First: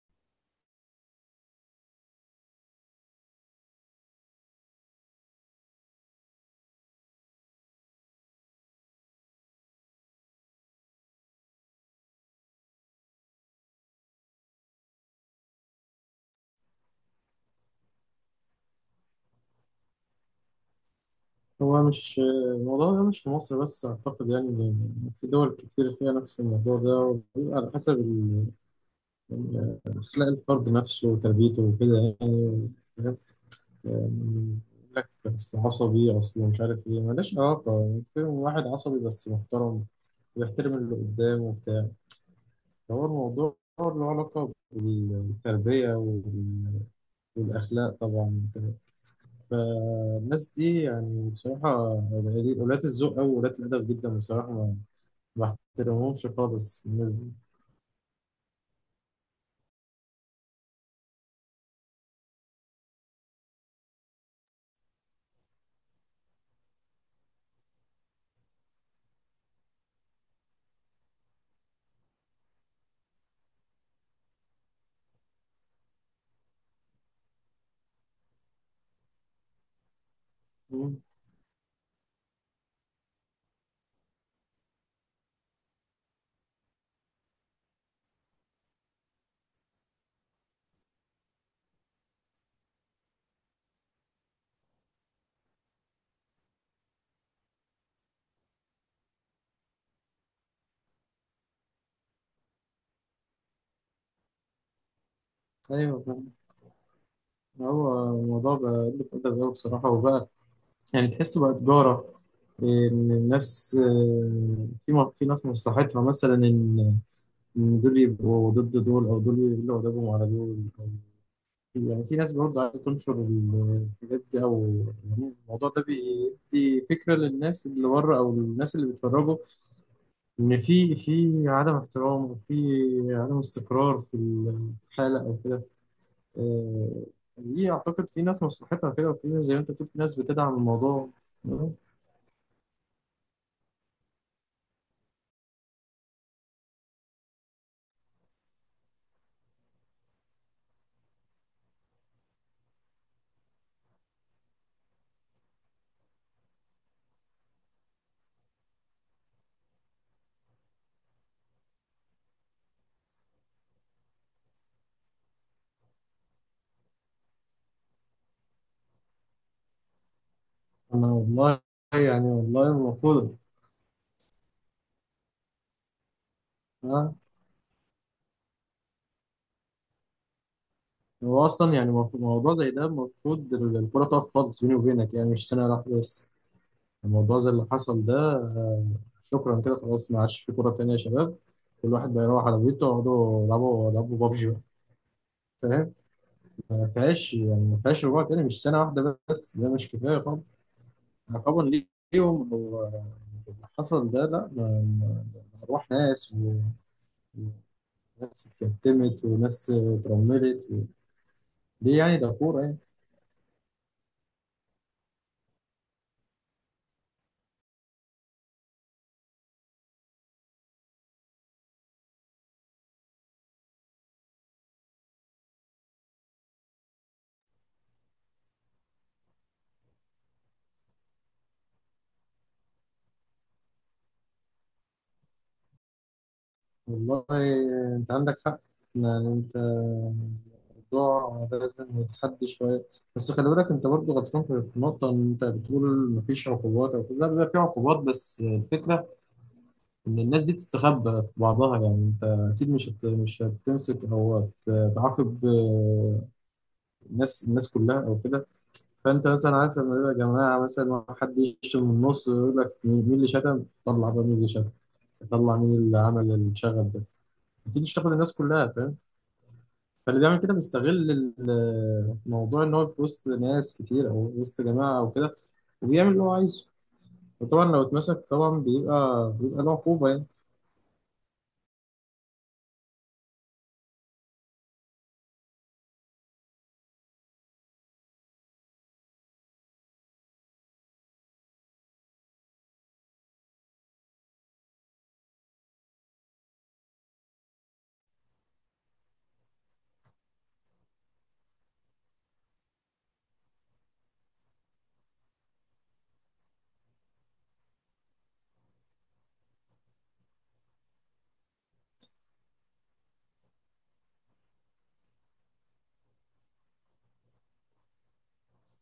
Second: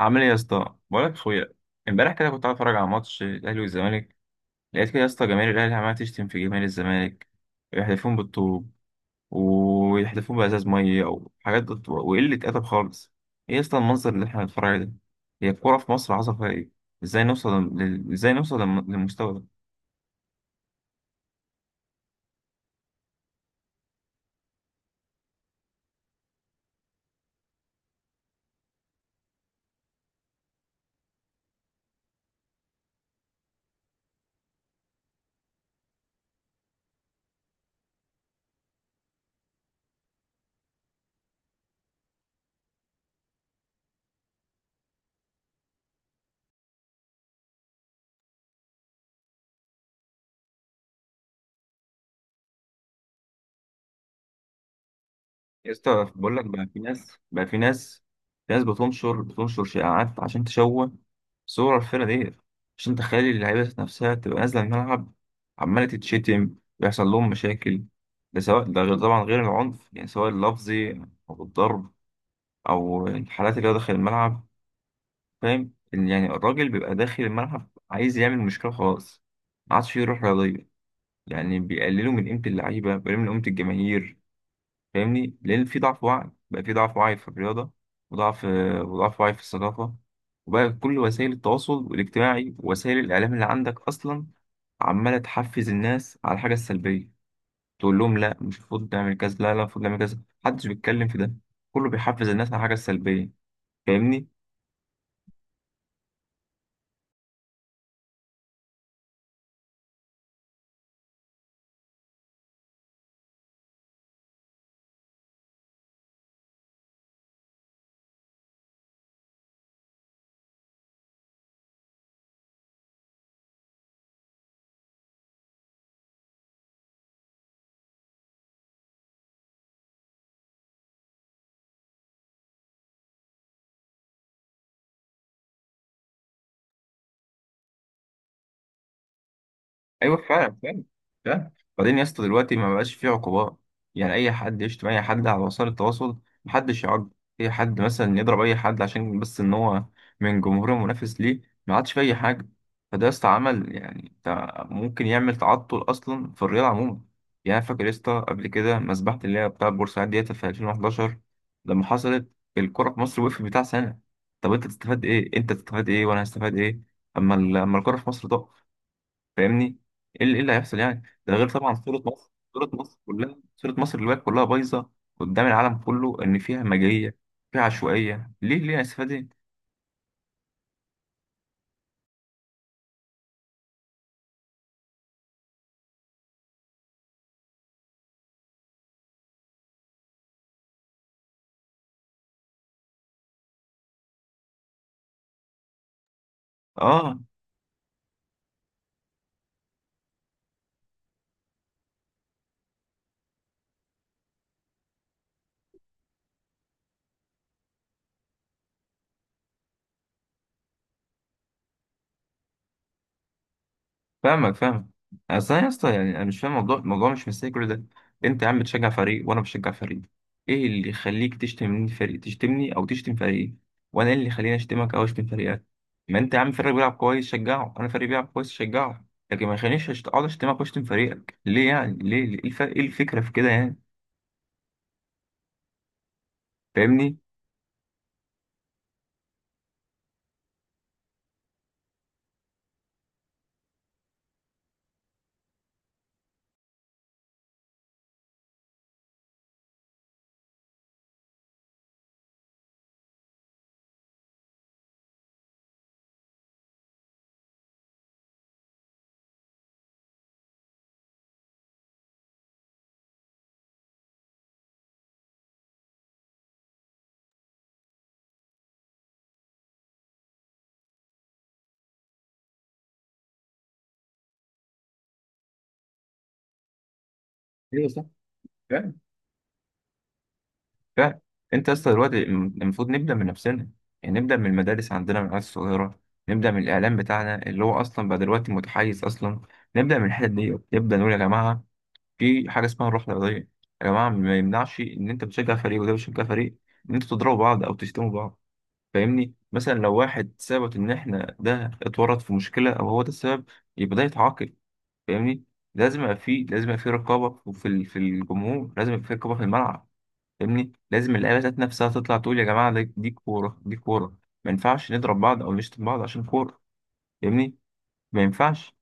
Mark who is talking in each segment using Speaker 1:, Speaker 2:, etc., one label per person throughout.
Speaker 1: عامل ايه يا اسطى؟ بقولك يا اخويا، امبارح كده كنت قاعد اتفرج على ماتش الاهلي والزمالك. لقيت كده يا اسطى جماهير الاهلي عماله تشتم في جماهير الزمالك، ويحلفون بالطوب، ويحلفون بازاز ميه او حاجات وقله ادب خالص. ايه يا اسطى المنظر اللي احنا بنتفرج عليه ده؟ هي الكوره في مصر حصل فيها ايه؟ ازاي نوصل للمستوى ده؟
Speaker 2: هو مش الموضوع ده مش في مصر بس، أعتقد يعني إن في دول كتير فيها نفس الموضوع ده، وبيبقى على حسب أخلاق الفرد نفسه وتربيته وكده يعني حاجات. يعني يقول لك أصل عصبي، أصل مش عارف إيه، ملهاش علاقة يعني، في واحد عصبي بس محترم ويحترم اللي قدامه وبتاع. فهو الموضوع له علاقة بالتربية والأخلاق طبعا. فالناس دي يعني بصراحة ولاة الذوق أوي، ولاة الأدب جدا، بصراحة ما
Speaker 1: يا اسطى
Speaker 2: بحترمهمش
Speaker 1: بقول لك بقى، في
Speaker 2: خالص الناس
Speaker 1: ناس
Speaker 2: دي.
Speaker 1: بقى في ناس في ناس بتنشر شائعات عشان تشوه صور الفرقة دي، عشان تخلي اللعيبة نفسها تبقى نازلة الملعب عمالة تتشتم، ويحصل لهم مشاكل. ده سواء، ده غير طبعا غير العنف، يعني سواء اللفظي أو الضرب أو الحالات اللي هو داخل الملعب. فاهم؟ يعني الراجل بيبقى داخل الملعب عايز يعمل مشكلة خلاص، ما عادش فيه روح رياضية.
Speaker 2: مم.
Speaker 1: يعني بيقللوا من قيمة اللعيبة، بيقللوا من قيمة الجماهير. فاهمني؟ لان في ضعف وعي، بقى في ضعف وعي في الرياضه، وضعف وضعف وعي في الثقافه. وبقى كل وسائل التواصل الاجتماعي ووسائل الاعلام اللي عندك اصلا عماله تحفز الناس على الحاجه السلبيه. تقول لهم لا، مش المفروض نعمل كذا، لا لا، المفروض نعمل كذا. محدش بيتكلم في ده، كله بيحفز الناس على الحاجه السلبيه. فاهمني؟
Speaker 2: أيوة فاهم. هو الموضوع بقى قلة أدب أوي بصراحة، وبقى يعني تحسه بقى تجارة. إن الناس، في ناس مصلحتها مثلا إن دول يبقوا ضد دول، أو دول يقولوا أدبهم على دول. أو- يعني في ناس برضه عايزة تنشر الحاجات دي، أو يعني الموضوع ده بيدي فكرة للناس اللي بره أو للناس اللي بيتفرجوا ان في عدم احترام، وفي عدم استقرار في الحاله او كده. آه، دي اعتقد في ناس مصلحتها كده، وفي ناس زي ما انت بتقول في
Speaker 1: ايوه،
Speaker 2: ناس بتدعم
Speaker 1: فعلا، فعلا،
Speaker 2: الموضوع.
Speaker 1: فعلا.
Speaker 2: آه.
Speaker 1: بعدين يا اسطى دلوقتي ما بقاش فيه عقوبات. يعني اي حد يشتم اي حد على وسائل التواصل، محدش يعاقب. اي حد مثلا يضرب اي حد عشان بس ان هو من جمهور منافس ليه، ما عادش فيه اي حاجه. فده يا اسطى عمل، يعني ممكن يعمل تعطل اصلا في الرياضه عموما. يعني أنا فاكر يا اسطى قبل كده مسبحه اللي هي بتاع بورسعيد ديت في 2011 لما حصلت، الكره في مصر وقفت بتاع سنه. طب انت تستفاد ايه؟ وانا هستفاد ايه اما الكره في مصر تقف؟ فاهمني؟ ايه اللي إيه اللي هيحصل يعني؟
Speaker 2: انا
Speaker 1: ده غير
Speaker 2: والله.
Speaker 1: طبعا،
Speaker 2: يعني والله المفروض.
Speaker 1: صورة مصر دلوقتي كلها بايظة قدام العالم كله، ان فيها
Speaker 2: آه.
Speaker 1: همجية، فيها عشوائية. ليه؟ ليه هنستفاد ايه؟
Speaker 2: هو اصلا يعني موضوع زي ده المفروض الكره تقف خالص، بيني وبينك يعني مش سنه واحده بس. الموضوع زي اللي حصل ده، شكرا كده خلاص، ما عادش في كره تانيه يا شباب. كل واحد بقى يروح على بيته يقعدوا يلعبوا بابجي بقى، فاهم. ما
Speaker 1: اه،
Speaker 2: فيهاش، يعني ما فيهاش رجوع تاني، مش سنة واحدة بس ده مش كفاية طبعا عقابا ليهم. هو اللي حصل ده لا، أرواح ناس وناس اتيتمت وناس اترملت ليه يعني؟ ده كورة يعني.
Speaker 1: فاهمك، فاهمك. اصل انا يا اسطى، يعني انا مش فاهم الموضوع مش مستاهل كل ده. انت يا عم بتشجع فريق وانا بشجع فريق، ايه اللي يخليك تشتم فريق، تشتمني او تشتم فريقي؟ وانا إيه اللي يخليني اشتمك او اشتم فريقك؟ ما انت يا عم فريق بيلعب كويس شجعه، انا فريق بيلعب كويس شجعه. لكن ما يخلينيش اقعد اشتمك واشتم فريقك، ليه يعني؟ ليه؟ إيه الفكره في كده يعني؟ فاهمني؟
Speaker 2: والله أنت عندك حق. يعني أنت الموضوع لازم يتحدى شوية. بس خلي بالك، أنت برضه غلطان في النقطة إن أنت بتقول مفيش عقوبات أو كده، لا، بيبقى في عقوبات، بس الفكرة ان الناس دي تستخبى في بعضها، يعني انت اكيد مش هتمسك او تعاقب الناس كلها او كده. فانت مثلا عارف، لما يبقى جماعه مثلا حد يشتم من النص ويقول لك مين اللي شتم، طلع بقى مين اللي شتم، طلع مين اللي عمل الشغب ده. اكيد مش تاخد الناس كلها، فاهم. فاللي بيعمل كده بيستغل الموضوع ان هو في وسط ناس كتير او وسط جماعه او كده، وبيعمل اللي هو عايزه. وطبعا لو
Speaker 1: ايوه صح،
Speaker 2: اتمسك طبعا بيبقى له عقوبه.
Speaker 1: فعلا. انت يا اسطى دلوقتي المفروض نبدا من نفسنا، يعني نبدا من المدارس عندنا، من العيال الصغيره. نبدا من الاعلام بتاعنا اللي هو اصلا بقى دلوقتي متحيز اصلا. نبدا من الحته دي، نبدا نقول يا جماعه في حاجه اسمها الروح الرياضيه. يا جماعه ما يمنعش ان انت بتشجع فريق وده بيشجع فريق ان انتوا تضربوا بعض او تشتموا بعض. فاهمني؟ مثلا لو واحد ثبت ان احنا ده اتورط في مشكله او هو ده السبب، يبقى ده يتعاقب. فاهمني؟ لازم يبقى في رقابه، في الجمهور لازم يبقى في رقابه في الملعب. فاهمني؟ لازم اللعيبه ذات نفسها تطلع تقول يا جماعه، دي كوره، دي كوره، ما ينفعش نضرب بعض او نشتم بعض عشان كوره. فاهمني؟ ما ينفعش.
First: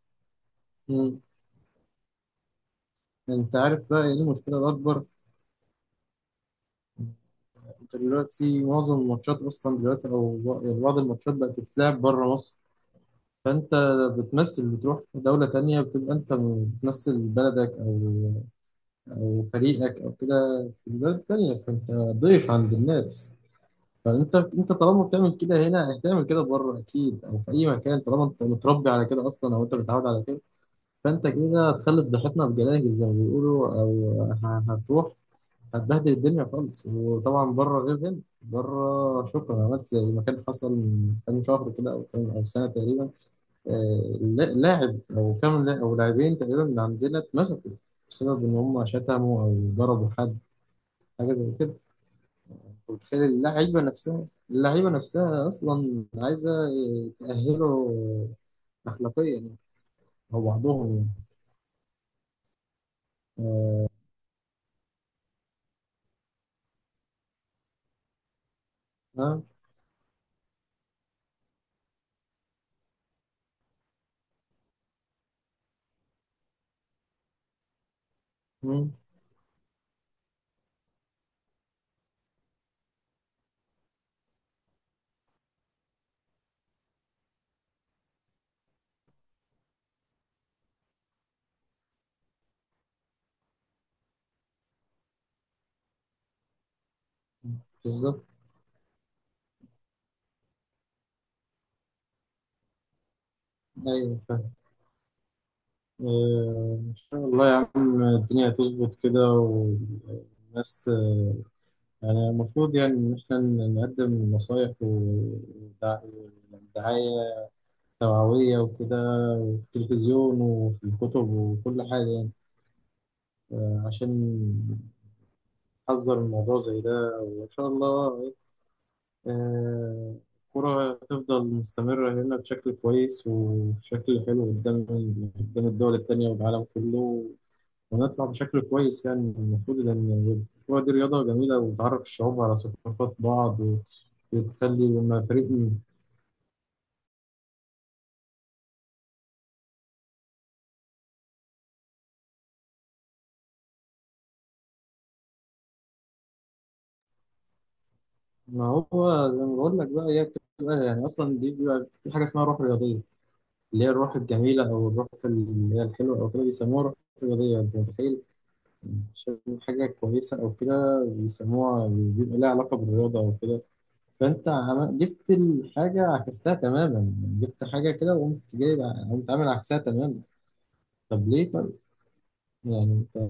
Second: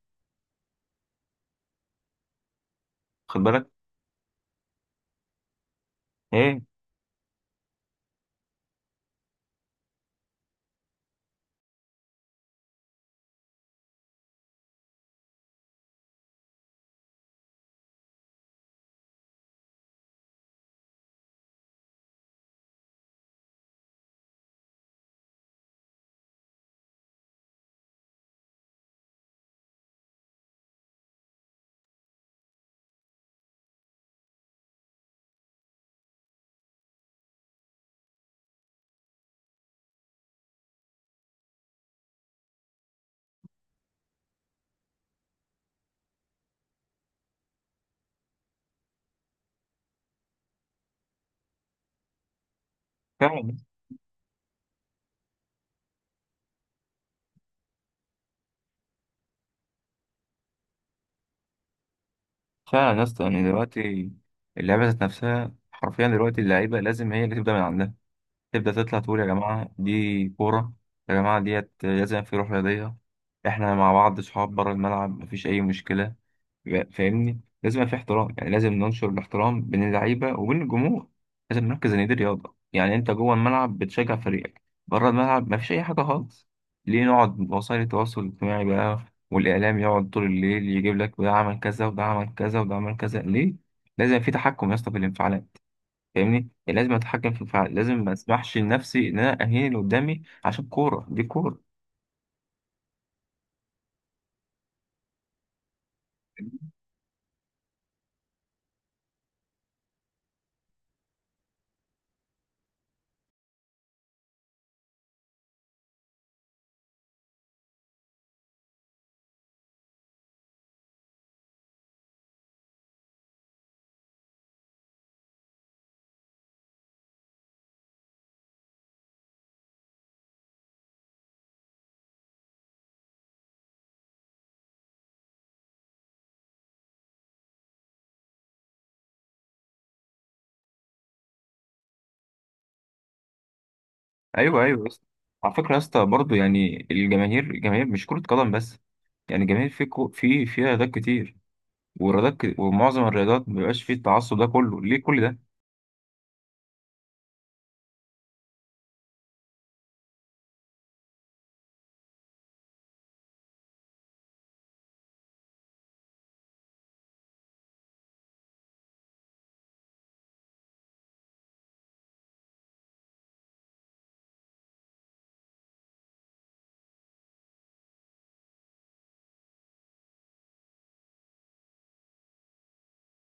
Speaker 2: يعني
Speaker 1: خد
Speaker 2: انت
Speaker 1: بالك.
Speaker 2: عارف بقى ايه المشكله الاكبر؟
Speaker 1: ايه؟
Speaker 2: انت دلوقتي معظم الماتشات اصلا دلوقتي، او يعني بعض الماتشات بقت بتتلعب بره مصر، فانت بتمثل، بتروح دوله تانية، بتبقى انت بتمثل بلدك او فريقك او كده في بلد تانية، فانت ضيف عند الناس. فانت طالما بتعمل كده هنا هتعمل كده بره اكيد او في اي مكان، طالما انت متربي على كده اصلا او انت متعود على كده. فانت كده هتخلف ضحيتنا بجلاجل زي ما بيقولوا هتروح هتبهدل الدنيا خالص. وطبعا بره غير هنا، بره شكرا. عملت زي ما كان حصل من كام شهر كده او كام او سنه تقريبا لاعب او كام او لاعبين تقريبا من عندنا اتمسكوا بسبب ان هم شتموا او ضربوا حد، حاجه زي كده. أنت متخيل،
Speaker 1: فعلا،
Speaker 2: اللعيبه نفسها اصلا عايزه تاهله اخلاقيا يعني، او بعضهم يعني.
Speaker 1: فعلا يا اسطى. يعني دلوقتي اللعيبه ذات نفسها حرفيا دلوقتي، اللعيبه لازم هي اللي تبدا من عندها، تبدا تطلع تقول يا
Speaker 2: ها.
Speaker 1: جماعه دي كوره، يا جماعه ديت لازم في روح رياضيه. احنا مع بعض صحاب، بره الملعب مفيش اي مشكله. فاهمني؟ لازم يبقى في احترام، يعني لازم
Speaker 2: مم.
Speaker 1: ننشر الاحترام بين اللعيبه وبين الجمهور. لازم نركز ان دي رياضه، يعني انت جوه الملعب بتشجع فريقك، بره الملعب مفيش اي حاجه خالص. ليه نقعد وسائل التواصل الاجتماعي بقى والاعلام يقعد طول الليل يجيب لك ده عمل كذا، وده عمل كذا، وده عمل كذا، ليه؟ لازم في تحكم يا اسطى في الانفعالات. فاهمني؟ يعني لازم اتحكم في الانفعالات، لازم ما
Speaker 2: بالظبط.
Speaker 1: اسمحش لنفسي ان انا اهين اللي قدامي عشان كوره، دي كوره.
Speaker 2: ايوه. آه. إن شاء الله يا عم، الدنيا هتظبط كده والناس. آه، يعني المفروض يعني إن إحنا نقدم نصايح ودعاية توعوية وكده، وفي التلفزيون وفي الكتب وكل حاجة يعني، عشان نحذر من موضوع زي ده. وإن شاء الله آه، الكرة هتفضل مستمرة هنا بشكل كويس وبشكل حلو قدام الدول التانية والعالم كله، ونطلع بشكل كويس يعني المفروض، لأن الكورة دي رياضة جميلة وبتعرف الشعوب على ثقافات بعض،
Speaker 1: ايوه، ايوه،
Speaker 2: وبتخلي
Speaker 1: بس
Speaker 2: لما فريق
Speaker 1: على فكره يا اسطى برضه، يعني الجماهير مش كره قدم بس، يعني الجماهير في كو في فيها رياضات كتير. ومعظم الرياضات ما بيبقاش فيه التعصب ده كله، ليه كل ده؟
Speaker 2: ما هو زي ما بقول لك بقى، هي بتبقى يعني أصلا دي بيبقى في حاجة اسمها روح رياضية، اللي هي الروح الجميلة أو الروح اللي هي الحلوة أو كده بيسموها روح رياضية، أنت متخيل. عشان حاجة كويسة أو كده بيسموها، بيبقى لها علاقة بالرياضة أو كده. فأنت جبت الحاجة عكستها تماما، جبت حاجة كده وقمت جايب، قمت عامل عكسها تماما. طب ليه؟ طيب يعني انت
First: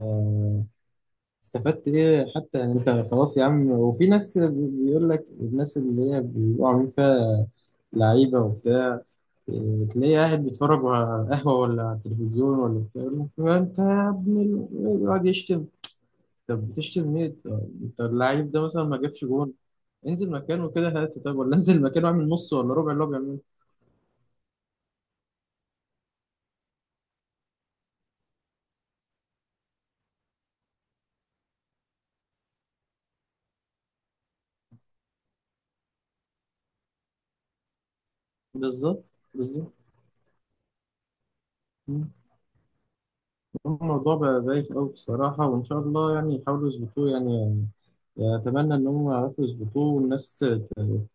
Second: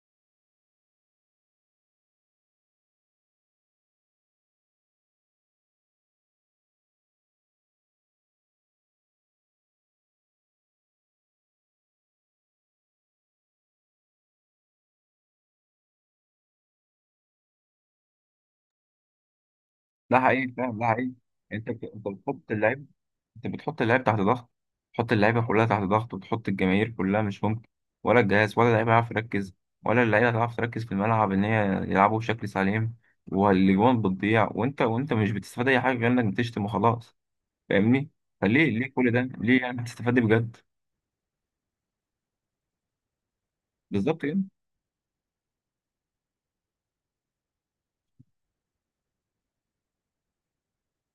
Speaker 2: استفدت ايه حتى؟ يعني انت خلاص يا عم. وفي ناس بيقول لك الناس اللي هي بيبقوا عاملين فيها لعيبه وبتاع، تلاقيه قاعد بيتفرج على قهوه ولا على التلفزيون ولا بتاع يقول لك "ما انت يا ابن ال-"، يقعد يشتم. طب بتشتم ليه؟ طب انت اللعيب ده مثلا ما جابش جون،
Speaker 1: ده
Speaker 2: انزل
Speaker 1: حقيقي
Speaker 2: مكانه
Speaker 1: فعلا، ده
Speaker 2: كده
Speaker 1: حقيقي.
Speaker 2: هاته، طب ولا
Speaker 1: انت
Speaker 2: انزل
Speaker 1: بت- انت
Speaker 2: مكانه اعمل
Speaker 1: بتحط
Speaker 2: نص ولا
Speaker 1: اللعيب
Speaker 2: ربع اللي هو بيعمله.
Speaker 1: انت بتحط اللعيب تحت ضغط، بتحط اللعيبه كلها تحت ضغط، وبتحط الجماهير كلها. مش ممكن ولا الجهاز ولا اللعيبه هيعرف يركز، ولا اللعيبه هتعرف تركز في الملعب ان هي يلعبوا بشكل سليم، والاجوان بتضيع. وانت مش بتستفاد اي حاجه غير انك بتشتم وخلاص. فاهمني؟ فليه
Speaker 2: بالظبط.
Speaker 1: كل ده؟ ليه
Speaker 2: بالظبط
Speaker 1: يعني؟ هتستفاد إيه بجد؟
Speaker 2: الموضوع
Speaker 1: بالظبط كده.
Speaker 2: بقى بايخ أوي بصراحة، وإن شاء الله يعني يحاولوا يظبطوه يعني. يعني أتمنى إن هم يعرفوا يظبطوه والناس ت-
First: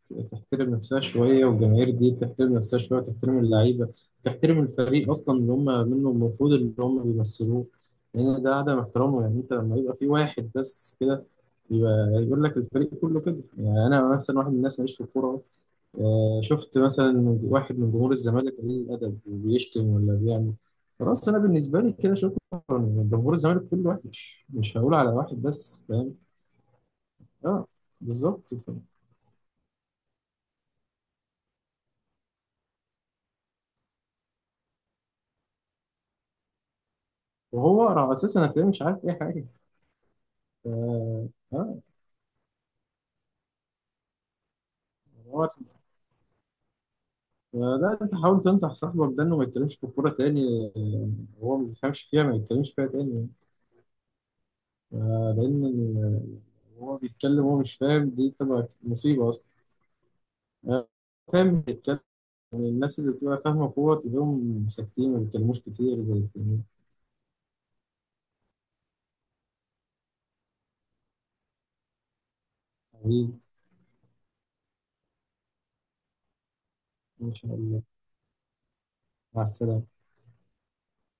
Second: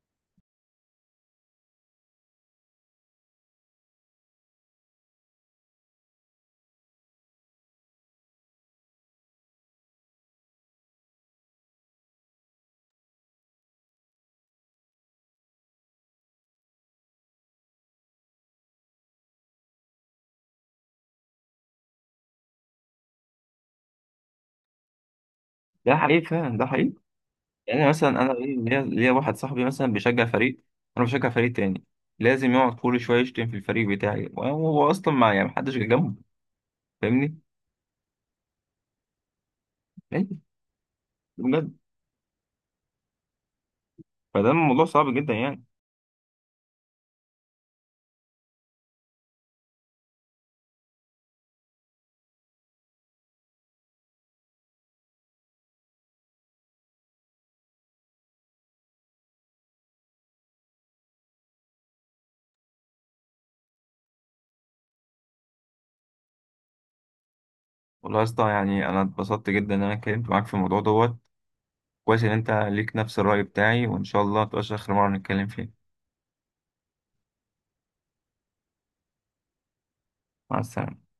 Speaker 2: ت- تحترم نفسها شوية، والجماهير دي تحترم نفسها شوية، تحترم اللعيبة، تحترم الفريق أصلا اللي هم منه المفروض، اللي هم بيمثلوه. لأن ده عدم احترامه يعني. أنت لما يبقى في واحد بس كده، يبقى يقول لك الفريق كله كده. يعني أنا مثلا واحد من الناس ماليش في الكورة، شفت مثلا واحد من جمهور الزمالك قليل الادب وبيشتم ولا بيعمل، خلاص انا بالنسبه لي كده شكرا، جمهور الزمالك كله وحش مش هقول على واحد بس،
Speaker 1: ده
Speaker 2: فاهم.
Speaker 1: حقيقي فعلا، ده حقيقي.
Speaker 2: اه.
Speaker 1: يعني مثلا انا
Speaker 2: بالظبط
Speaker 1: ليا واحد صاحبي مثلا بيشجع فريق، انا بشجع فريق تاني، لازم يقعد كل شويه يشتم في الفريق بتاعي، وهو اصلا ما يعني محدش جه جنبه. فاهمني؟
Speaker 2: وهو اساسا هتلاقيه مش عارف اي حاجه.
Speaker 1: ليه؟
Speaker 2: اه.
Speaker 1: بجد؟
Speaker 2: آه.
Speaker 1: فده الموضوع صعب جدا
Speaker 2: هو-
Speaker 1: يعني.
Speaker 2: لا انت حاول تنصح صاحبك ده انه ما يتكلمش في الكوره تاني وهو ما بيفهمش فيها ما يتكلمش فيها تاني، لان هو بيتكلم وهو مش فاهم، دي تبقى مصيبه اصلا آه، فاهم. الناس اللي بتبقى فاهمة كورة تلاقيهم ساكتين ما بيتكلموش كتير زي التانيين.
Speaker 1: والله يا اسطى، يعني انا اتبسطت جدا ان انا اتكلمت معاك في الموضوع دوت. كويس ان انت ليك نفس
Speaker 2: حبيبي.
Speaker 1: الرأي بتاعي، وان شاء الله متبقاش اخر مره نتكلم فيه.
Speaker 2: إن شاء الله. مع السلامة.
Speaker 1: مع السلامه.